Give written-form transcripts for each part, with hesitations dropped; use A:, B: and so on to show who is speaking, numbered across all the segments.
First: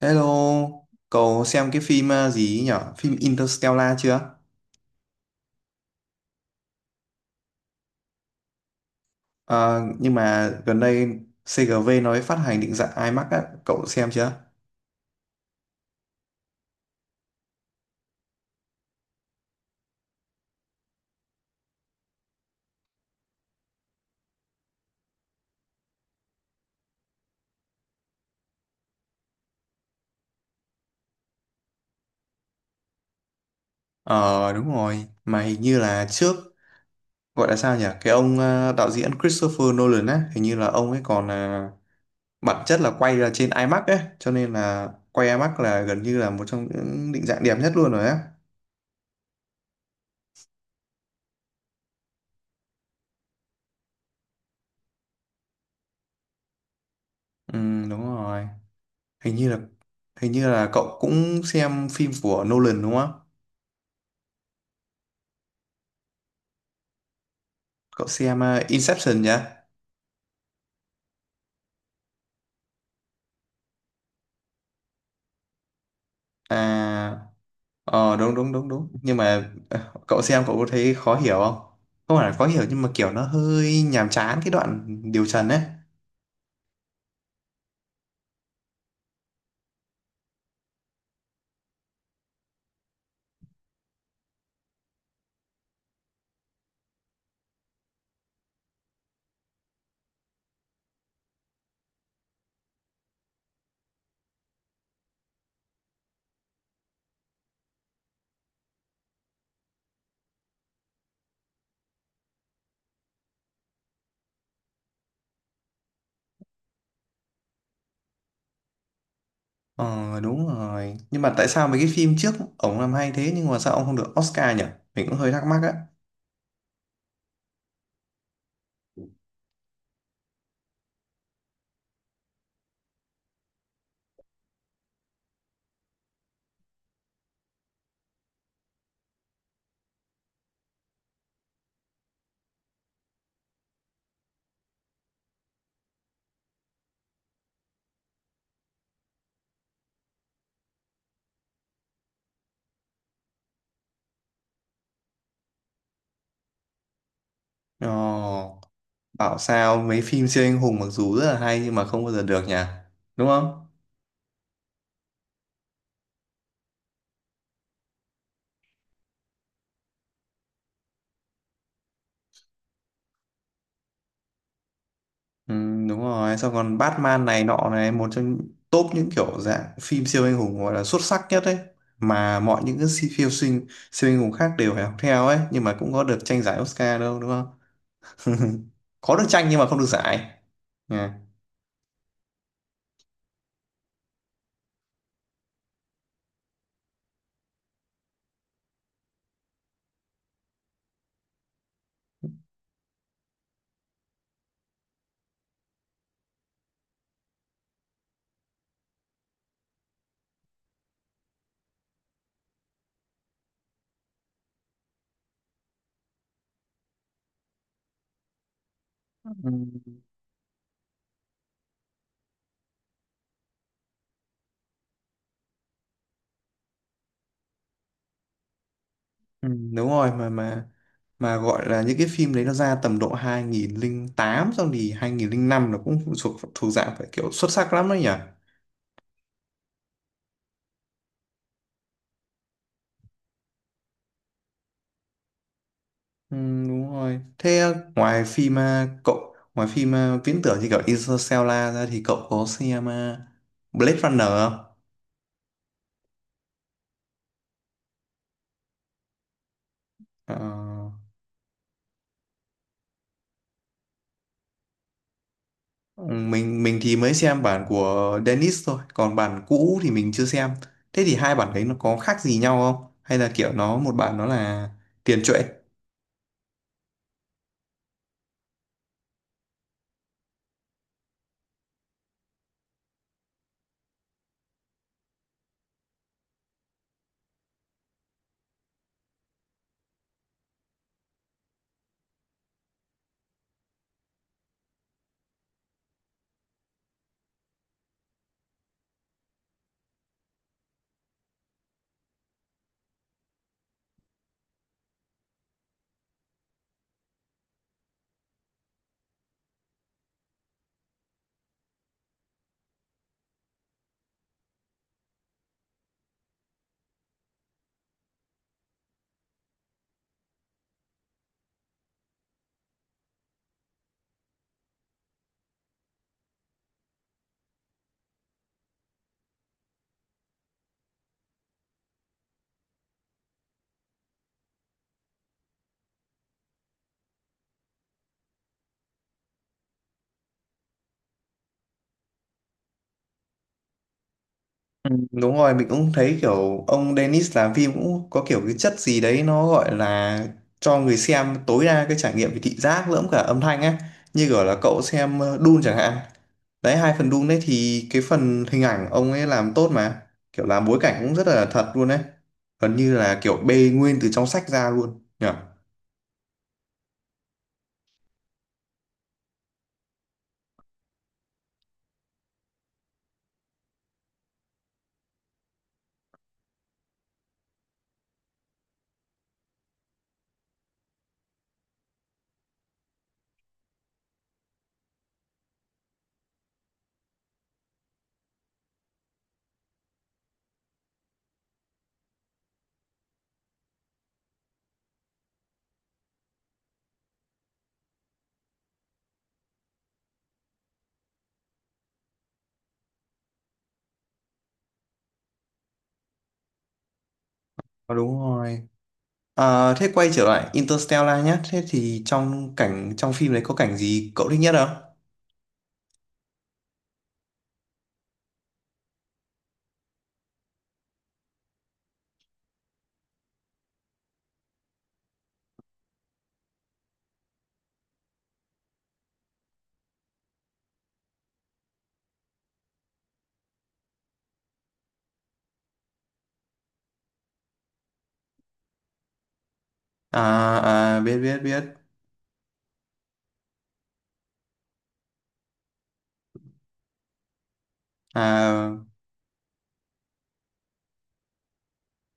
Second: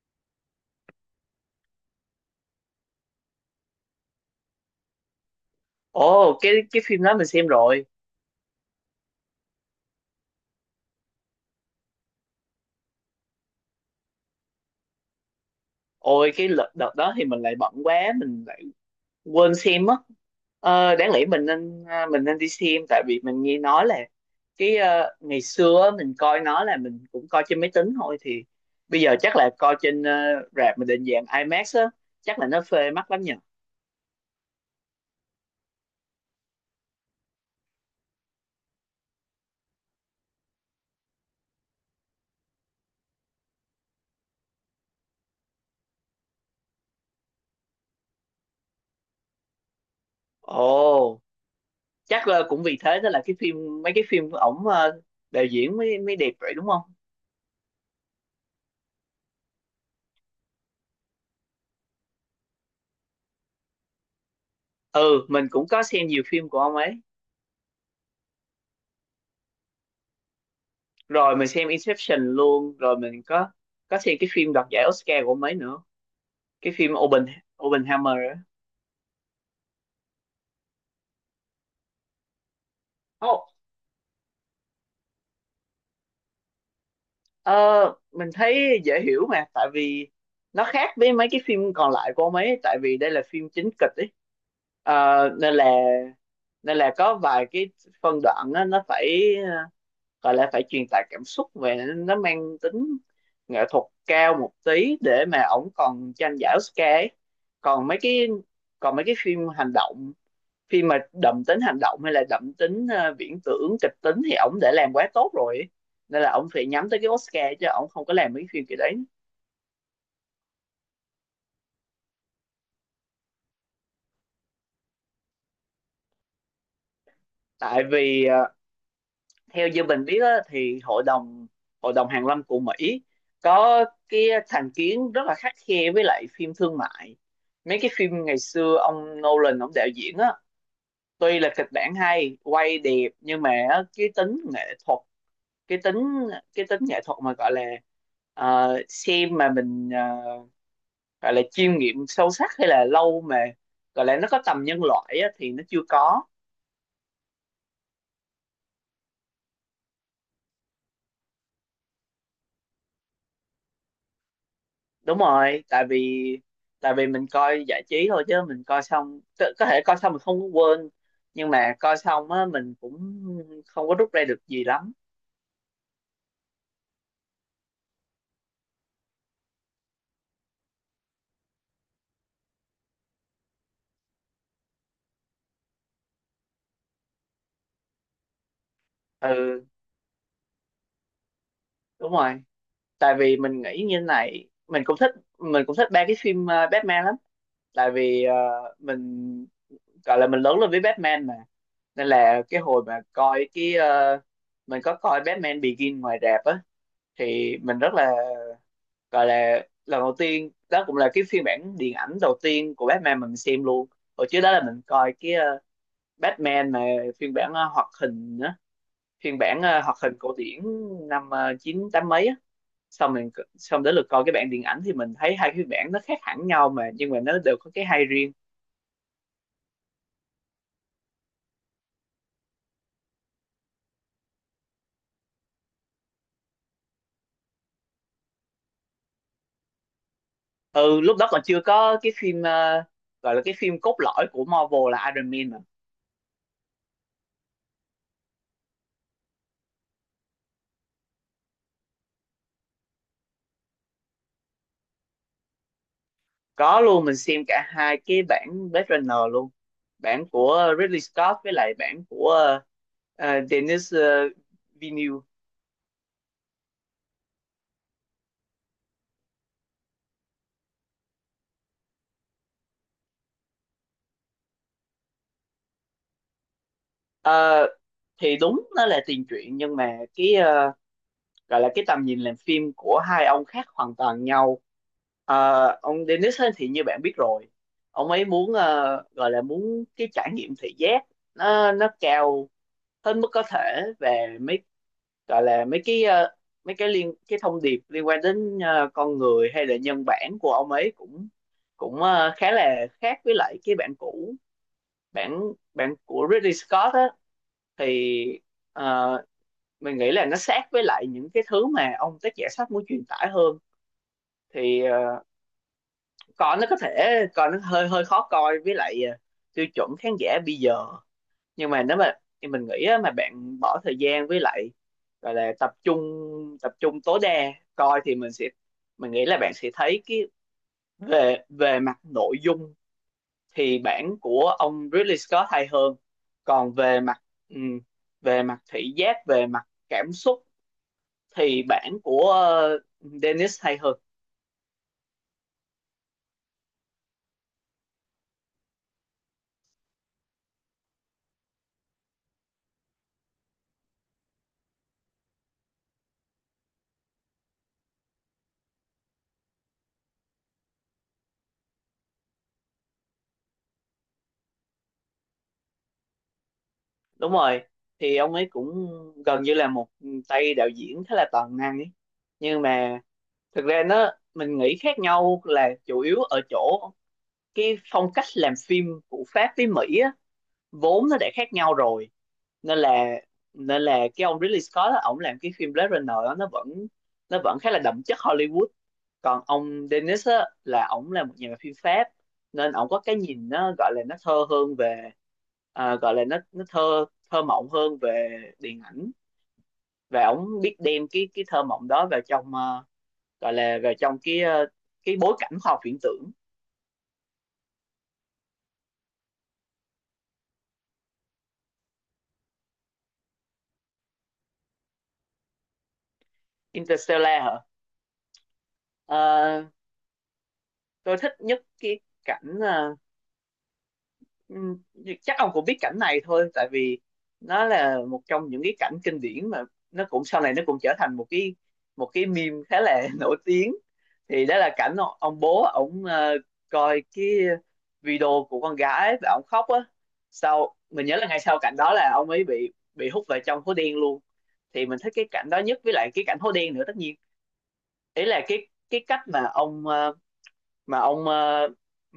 A: Hello, cậu xem cái phim gì ấy nhở? Phim Interstellar chưa?
B: Ồ, cái phim đó mình xem rồi.
A: Ờ, nhưng mà gần đây CGV nói phát hành định dạng IMAX á, cậu xem chưa?
B: Ôi, đợt đó thì mình lại bận quá, mình lại quên xem á. Ờ, đáng lẽ mình nên mình nên đi xem tại vì mình nghe nói là cái ngày xưa á, mình coi nó là mình cũng coi trên máy tính thôi, thì bây giờ chắc là coi trên rạp mà định dạng IMAX á, chắc là nó phê mắt lắm nhỉ.
A: Ờ đúng rồi, mà hình như là trước gọi là sao nhỉ? Cái ông đạo diễn Christopher Nolan á, hình như là ông ấy còn bản chất là quay ra trên IMAX ấy, cho nên là quay IMAX là gần như là một trong những định dạng đẹp nhất luôn rồi á.
B: Ồ, chắc là cũng vì thế đó là cái phim mấy cái phim của ổng đạo diễn mới mới đẹp vậy đúng không?
A: Ừ đúng rồi, hình như là hình như là cậu cũng xem phim của Nolan đúng không?
B: Ừ, mình cũng có xem nhiều phim của ông ấy.
A: Cậu xem Inception nhá.
B: Rồi mình xem Inception luôn, rồi mình có xem cái phim đoạt giải Oscar của mấy nữa, cái phim
A: À
B: Open Oppenheimer
A: ờ, đúng
B: á.
A: đúng đúng đúng nhưng mà cậu xem cậu có thấy khó hiểu không, không phải là khó hiểu nhưng mà kiểu nó
B: Ồ,
A: hơi nhàm chán cái đoạn điều trần ấy.
B: ờ, mình thấy dễ hiểu mà, tại vì nó khác với mấy cái phim còn lại của ông ấy, tại vì đây là phim chính kịch ấy. Ờ, nên là có vài cái phân đoạn á, nó phải gọi là phải truyền tải cảm xúc, về nó mang tính nghệ thuật cao một tí để mà ổng còn tranh giải Oscar ấy. Còn mấy cái còn mấy cái phim hành động, khi mà đậm tính hành động hay là đậm tính viễn tưởng kịch tính thì ổng đã làm quá tốt rồi, nên là ổng phải nhắm tới cái Oscar chứ ổng không có làm mấy phim kiểu đấy.
A: Ờ đúng rồi, nhưng mà tại sao mấy cái phim trước ổng làm hay thế nhưng mà sao ông không được Oscar nhỉ? Mình cũng hơi thắc mắc á.
B: Tại vì theo như mình biết á, thì hội đồng hàn lâm của Mỹ có cái thành kiến rất là khắt khe với lại phim thương mại. Mấy cái phim ngày xưa ông Nolan ông đạo diễn á, tuy là kịch bản hay, quay đẹp, nhưng mà á, cái tính nghệ thuật, cái tính cái tính nghệ thuật mà gọi là, xem mà mình gọi là chiêm nghiệm sâu sắc, hay là lâu mà gọi là nó có tầm nhân loại á, thì nó chưa có.
A: Ờ, bảo sao mấy phim siêu anh hùng mặc dù rất là hay nhưng mà không bao giờ được nhỉ, đúng không?
B: Đúng rồi, tại vì mình coi giải trí thôi, chứ mình coi xong có thể coi xong mình không có quên, nhưng mà coi xong á mình cũng không có rút ra được gì lắm.
A: Ừ, đúng rồi, xong còn Batman này nọ này, một trong top những kiểu dạng phim siêu anh hùng gọi là xuất sắc nhất ấy, mà mọi những cái siêu sinh, siêu anh hùng khác đều phải học theo ấy nhưng mà cũng có được tranh giải Oscar đâu đúng không? Có được tranh nhưng
B: Ừ,
A: mà không được giải. Nha.
B: đúng rồi, tại vì mình nghĩ như này, mình cũng thích ba cái phim Batman lắm. Tại vì ờ, mình gọi là mình lớn lên với Batman mà, nên là cái hồi mà coi cái mình có coi Batman Begin ngoài rạp á, thì mình rất là gọi là lần đầu tiên đó cũng là cái phiên bản điện ảnh đầu tiên của Batman mình xem luôn. Hồi trước đó là mình coi cái Batman mà phiên bản hoạt hình á, phiên
A: Ừ.
B: bản hoạt hình cổ điển năm chín tám mấy á. Xong mình, xong đến lượt coi cái bản điện ảnh thì mình thấy hai phiên bản nó khác hẳn nhau mà, nhưng mà nó đều có cái hay riêng.
A: Ừ, đúng rồi, mà gọi là những cái phim đấy nó ra tầm độ 2008 xong thì 2005 nó cũng thuộc thuộc dạng phải kiểu xuất sắc lắm đấy nhỉ.
B: Ừ, lúc đó còn chưa có cái phim gọi là cái phim cốt lõi của Marvel là Iron Man mà.
A: Ừ, đúng rồi. Thế ngoài phim à, cậu ngoài phim à, viễn tưởng như kiểu Interstellar ra thì cậu có xem à, Blade Runner không?
B: Có luôn, mình xem cả hai cái bản Blade Runner luôn, bản của
A: Ờ,
B: Ridley Scott với lại bản của Denis Villeneuve.
A: mình thì mới xem bản của Dennis thôi, còn bản cũ thì mình chưa xem. Thế thì hai bản đấy nó có khác gì nhau không? Hay là kiểu nó một bản nó là tiền truyện?
B: Ờ, thì đúng nó là tiền truyện, nhưng mà cái gọi là cái tầm nhìn làm phim của hai ông khác hoàn toàn nhau. Ờ, ông Denis ấy thì như bạn biết rồi, ông ấy muốn gọi là muốn cái trải nghiệm thị giác nó cao hết mức có thể về mấy gọi là mấy cái liên cái thông điệp liên quan đến con người hay là nhân bản của ông ấy, cũng cũng ờ, khá là khác với lại cái bản cũ. Bản bản của Ridley Scott á, thì ờ, mình nghĩ là nó sát với lại những cái thứ mà ông tác giả sách muốn truyền tải hơn. Thì còn nó có thể còn nó hơi hơi khó coi với lại tiêu chuẩn khán giả bây giờ, nhưng mà nếu mà thì mình nghĩ á, mà bạn bỏ thời gian với lại gọi là tập trung tối đa coi thì mình nghĩ là bạn sẽ thấy cái về về mặt nội dung thì bản của ông Ridley Scott hay hơn, còn ừm, về mặt thị giác, về mặt cảm xúc thì bản của Dennis hay hơn.
A: Ừ, đúng rồi, mình cũng thấy kiểu ông Dennis làm phim cũng có kiểu cái chất gì đấy nó gọi là cho người xem tối đa cái trải nghiệm về thị giác lẫn cả âm thanh á. Như kiểu là cậu xem Dune chẳng hạn. Đấy, hai phần Dune đấy thì cái phần hình ảnh ông ấy làm tốt mà. Kiểu làm bối cảnh cũng rất là thật luôn đấy. Gần như là kiểu bê nguyên từ trong sách ra luôn. Nhỉ?
B: Đúng rồi, thì ông ấy cũng gần như là một tay đạo diễn khá là toàn năng ấy, nhưng mà thực ra nó mình nghĩ khác nhau là chủ yếu ở chỗ cái phong cách làm phim của Pháp với Mỹ á, vốn nó đã khác nhau rồi, nên là nên là cái ông Ridley Scott á, ổng làm cái phim Blade Runner á, nó vẫn khá là đậm chất Hollywood. Còn ông Denis á, là ổng là một nhà làm phim Pháp, nên ổng có cái nhìn nó gọi là nó thơ hơn về gọi là nó thơ thơ mộng hơn về điện ảnh, và ổng biết đem cái thơ mộng đó vào trong gọi là về trong cái cái bối cảnh khoa học viễn tưởng.
A: Ờ, đúng rồi. À, thế quay trở lại Interstellar nhé. Thế thì trong cảnh trong phim đấy có cảnh gì cậu thích nhất không?
B: Interstellar hả? Ờ, tôi thích nhất cái cảnh Ừm, chắc ông cũng biết cảnh này thôi, tại vì nó là một trong những cái cảnh kinh điển mà nó cũng sau này nó cũng trở thành một cái meme khá là nổi tiếng. Thì đó là cảnh ông bố ổng coi cái video của con gái và ổng khóc á. Sau
A: À, à
B: mình nhớ
A: biết
B: là
A: biết
B: ngay sau
A: biết.
B: cảnh đó là ông ấy bị hút vào trong hố đen luôn. Thì mình thích cái cảnh đó nhất với lại cái cảnh hố đen nữa, tất nhiên. Ý là cái
A: À,
B: cái cách mà mà ông ờ,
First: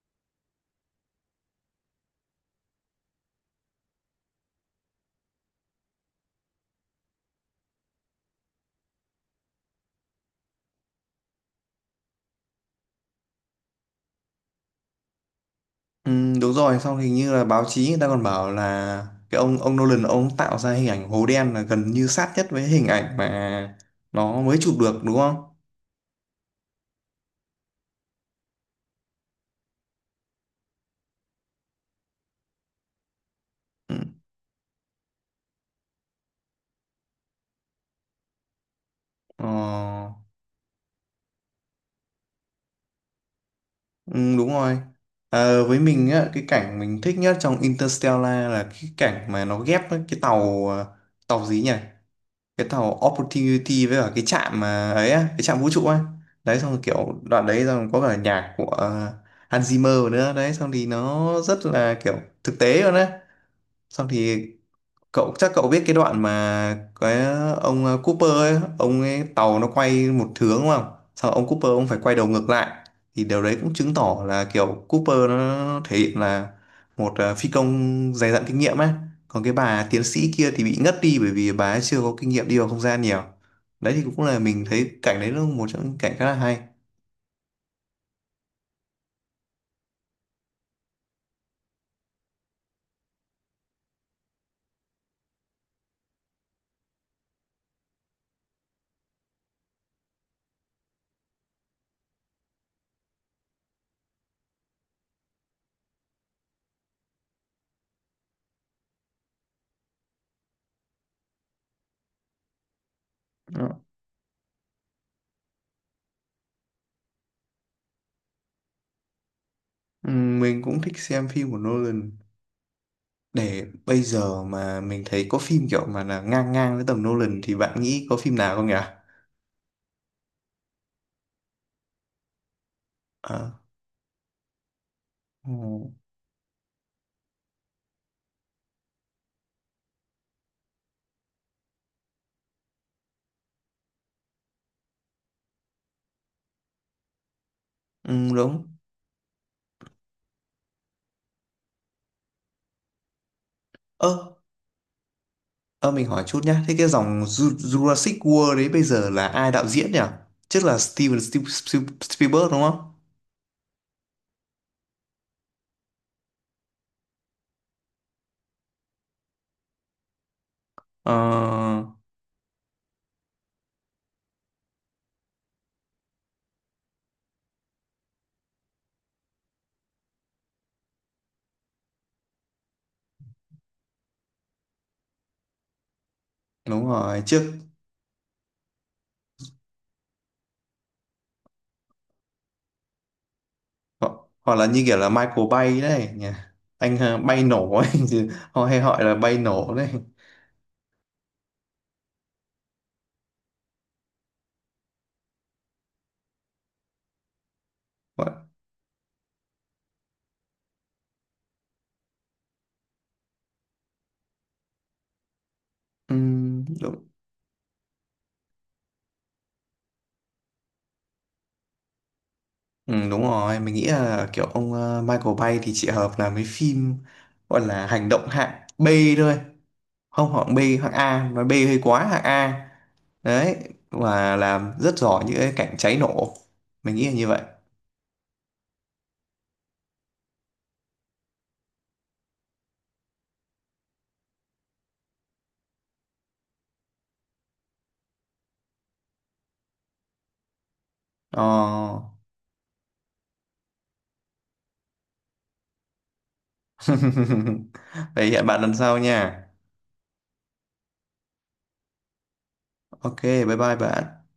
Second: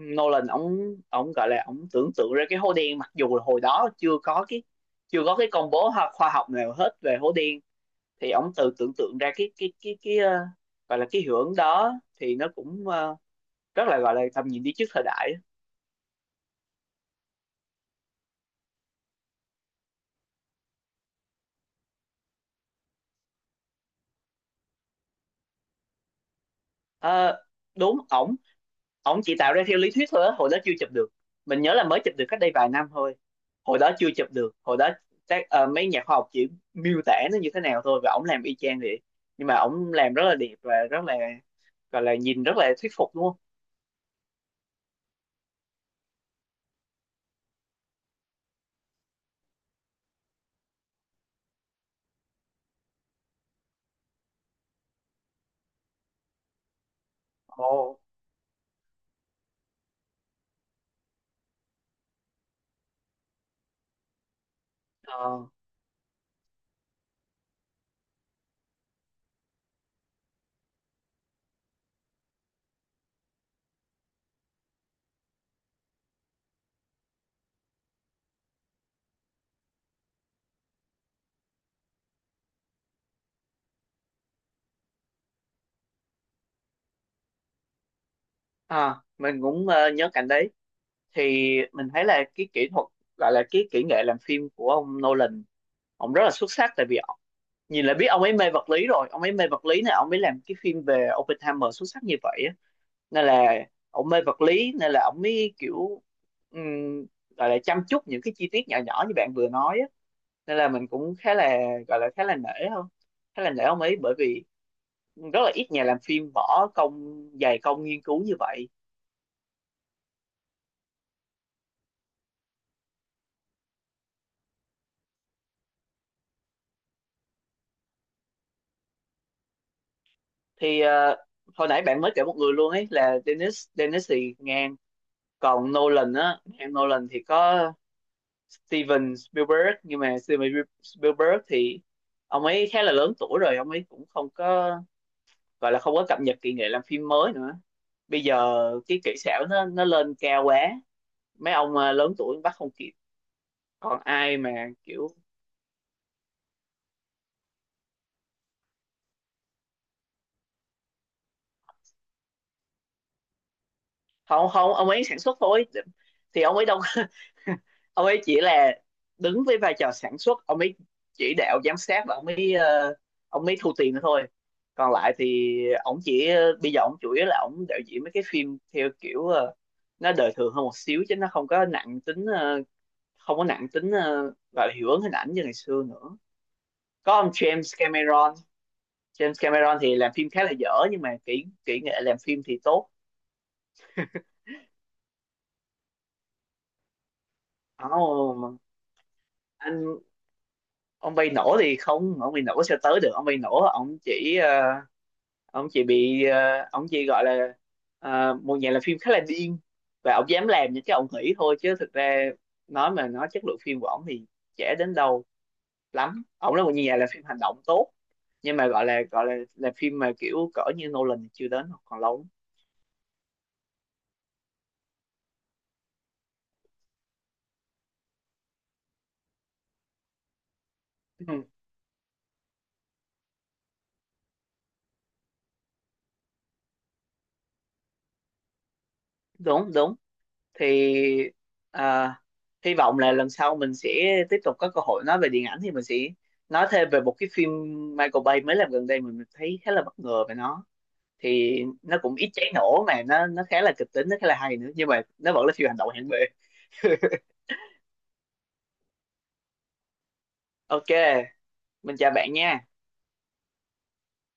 B: Nolan ông gọi là ông tưởng tượng ra cái hố đen, mặc dù là hồi đó chưa có cái công bố khoa học nào hết về hố đen. Thì ông tự tưởng tượng ra cái gọi là cái hiệu ứng đó, thì nó cũng rất là gọi là tầm nhìn đi trước thời đại.
A: đúng rồi, xong hình như là báo chí người ta còn bảo là cái ông Nolan ông tạo ra hình ảnh hố đen là gần như sát nhất với hình ảnh mà nó mới chụp được đúng không?
B: Ờ, đúng, ổng ổng chỉ tạo ra theo lý thuyết thôi á, hồi đó chưa chụp được. Mình nhớ là mới chụp được cách đây vài năm thôi, hồi đó
A: Ừ,
B: chưa chụp được. Hồi đó các mấy nhà khoa học chỉ miêu tả nó như thế nào thôi, và ổng làm y chang vậy. Nhưng mà ổng
A: ờ,
B: làm rất là đẹp và rất là gọi là nhìn rất là thuyết phục, đúng không?
A: đúng rồi. Ờ, với mình á, cái cảnh mình thích nhất trong Interstellar là cái cảnh mà nó ghép với cái tàu tàu gì nhỉ? Cái tàu Opportunity với cả cái trạm mà ấy á, cái trạm vũ trụ á, đấy xong rồi kiểu đoạn đấy xong
B: Ồ,
A: có cả nhạc của Hans Zimmer nữa, đấy xong thì nó rất là kiểu thực tế luôn á, xong thì cậu
B: ờ,
A: chắc cậu biết cái đoạn mà cái ông Cooper ấy, ông ấy tàu nó quay một hướng đúng không? Sau ông Cooper ông phải quay đầu ngược lại, thì điều đấy cũng chứng tỏ là kiểu Cooper nó thể hiện là một phi công dày dặn kinh nghiệm ấy. Còn cái bà tiến sĩ kia thì bị ngất đi bởi vì bà ấy chưa có kinh nghiệm đi vào không gian nhiều. Đấy thì cũng là mình thấy cảnh đấy là một trong những cảnh khá là hay.
B: à, mình cũng nhớ cảnh đấy. Thì mình thấy là cái kỹ thuật gọi là cái kỹ nghệ làm phim của ông Nolan, ông rất là xuất sắc, tại vì nhìn là biết ông ấy mê vật lý rồi, ông ấy mê vật lý này, ông ấy làm cái phim về Oppenheimer xuất sắc như vậy á. Nên là ông mê vật lý nên là ông mới kiểu um, gọi là chăm chút những cái chi tiết nhỏ nhỏ như bạn vừa nói á. Nên là mình cũng khá là gọi là khá là nể không khá là nể
A: Đó.
B: ông ấy, bởi vì rất là ít nhà làm phim bỏ công, dày công nghiên cứu như vậy.
A: Ừ, mình cũng thích xem phim của Nolan. Để bây giờ mà mình thấy có phim kiểu mà là ngang ngang với tầm Nolan thì bạn nghĩ có phim nào không nhỉ?
B: Thì hồi nãy bạn mới kể một người luôn ấy là
A: Ờ,
B: Dennis, Dennis thì ngang. Còn
A: ừ,
B: Nolan á, em Nolan thì có Steven Spielberg, nhưng mà Steven Spielberg thì ông ấy khá là lớn tuổi rồi, ông ấy cũng không có gọi là không có cập nhật kỹ nghệ làm phim mới nữa.
A: ừ,
B: Bây giờ
A: đúng.
B: cái kỹ xảo nó lên cao quá, mấy ông lớn tuổi bắt không kịp. Còn
A: Ơ,
B: ai mà kiểu,
A: ơ mình hỏi chút nhá. Thế cái dòng Jurassic World đấy bây giờ là ai đạo diễn nhỉ? Chắc là Steven Spielberg đúng không?
B: không không, ông ấy sản xuất thôi, thì ông ấy đâu, ông ấy chỉ là đứng với vai trò sản xuất, ông ấy chỉ đạo giám
A: Ờ,
B: sát, và ông ấy ông ấy thu tiền nữa thôi. Còn lại thì ông chỉ bây giờ ông chủ yếu là ông đạo diễn mấy cái phim theo kiểu nó đời thường hơn một xíu, chứ nó không có nặng tính không có nặng tính ờ, gọi là hiệu ứng hình ảnh như ngày xưa nữa.
A: đúng
B: Có
A: rồi.
B: ông
A: Trước
B: James Cameron, James Cameron thì làm phim khá là dở, nhưng mà kỹ kỹ nghệ làm phim thì tốt.
A: hoặc là như kiểu là Michael Bay đấy nhỉ. Anh bay nổ ấy, chứ
B: Oh,
A: họ hay gọi là bay nổ đấy.
B: anh, ông bay nổ thì không, ông bay nổ sẽ tới được. Ông bay nổ ông chỉ ông chỉ bị ờ, ông chỉ gọi là
A: Gọi-
B: một nhà làm phim khá là điên, và ông dám làm những cái ông nghĩ thôi, chứ thực ra nói mà nói chất lượng phim của ông thì trẻ đến đâu
A: Ừ,
B: lắm, ổng là một nhà
A: đúng.
B: làm phim hành động tốt, nhưng mà gọi là phim mà kiểu cỡ như Nolan thì chưa đến, còn lâu lắm.
A: Ừ, đúng rồi, mình nghĩ là kiểu ông Michael Bay thì chỉ hợp làm mấy phim gọi là hành động hạng B thôi. Không hạng B, hạng A,
B: Ừ,
A: nói B hơi quá hạng A. Đấy, và làm rất giỏi những cái cảnh cháy nổ. Mình nghĩ là như vậy.
B: đúng đúng, thì à, hy vọng là lần sau mình sẽ tiếp tục có cơ hội nói về điện ảnh, thì mình sẽ nói thêm về một cái phim Michael Bay mới làm gần đây, mình thấy khá là bất ngờ về nó. Thì nó
A: Ờ.
B: cũng ít cháy nổ, mà nó khá là kịch tính, nó khá là hay nữa, nhưng mà nó vẫn là phim hành động hạng B.
A: Vậy hẹn bạn lần sau nha.
B: OK, mình chào bạn nha.
A: Ok, bye bye bạn.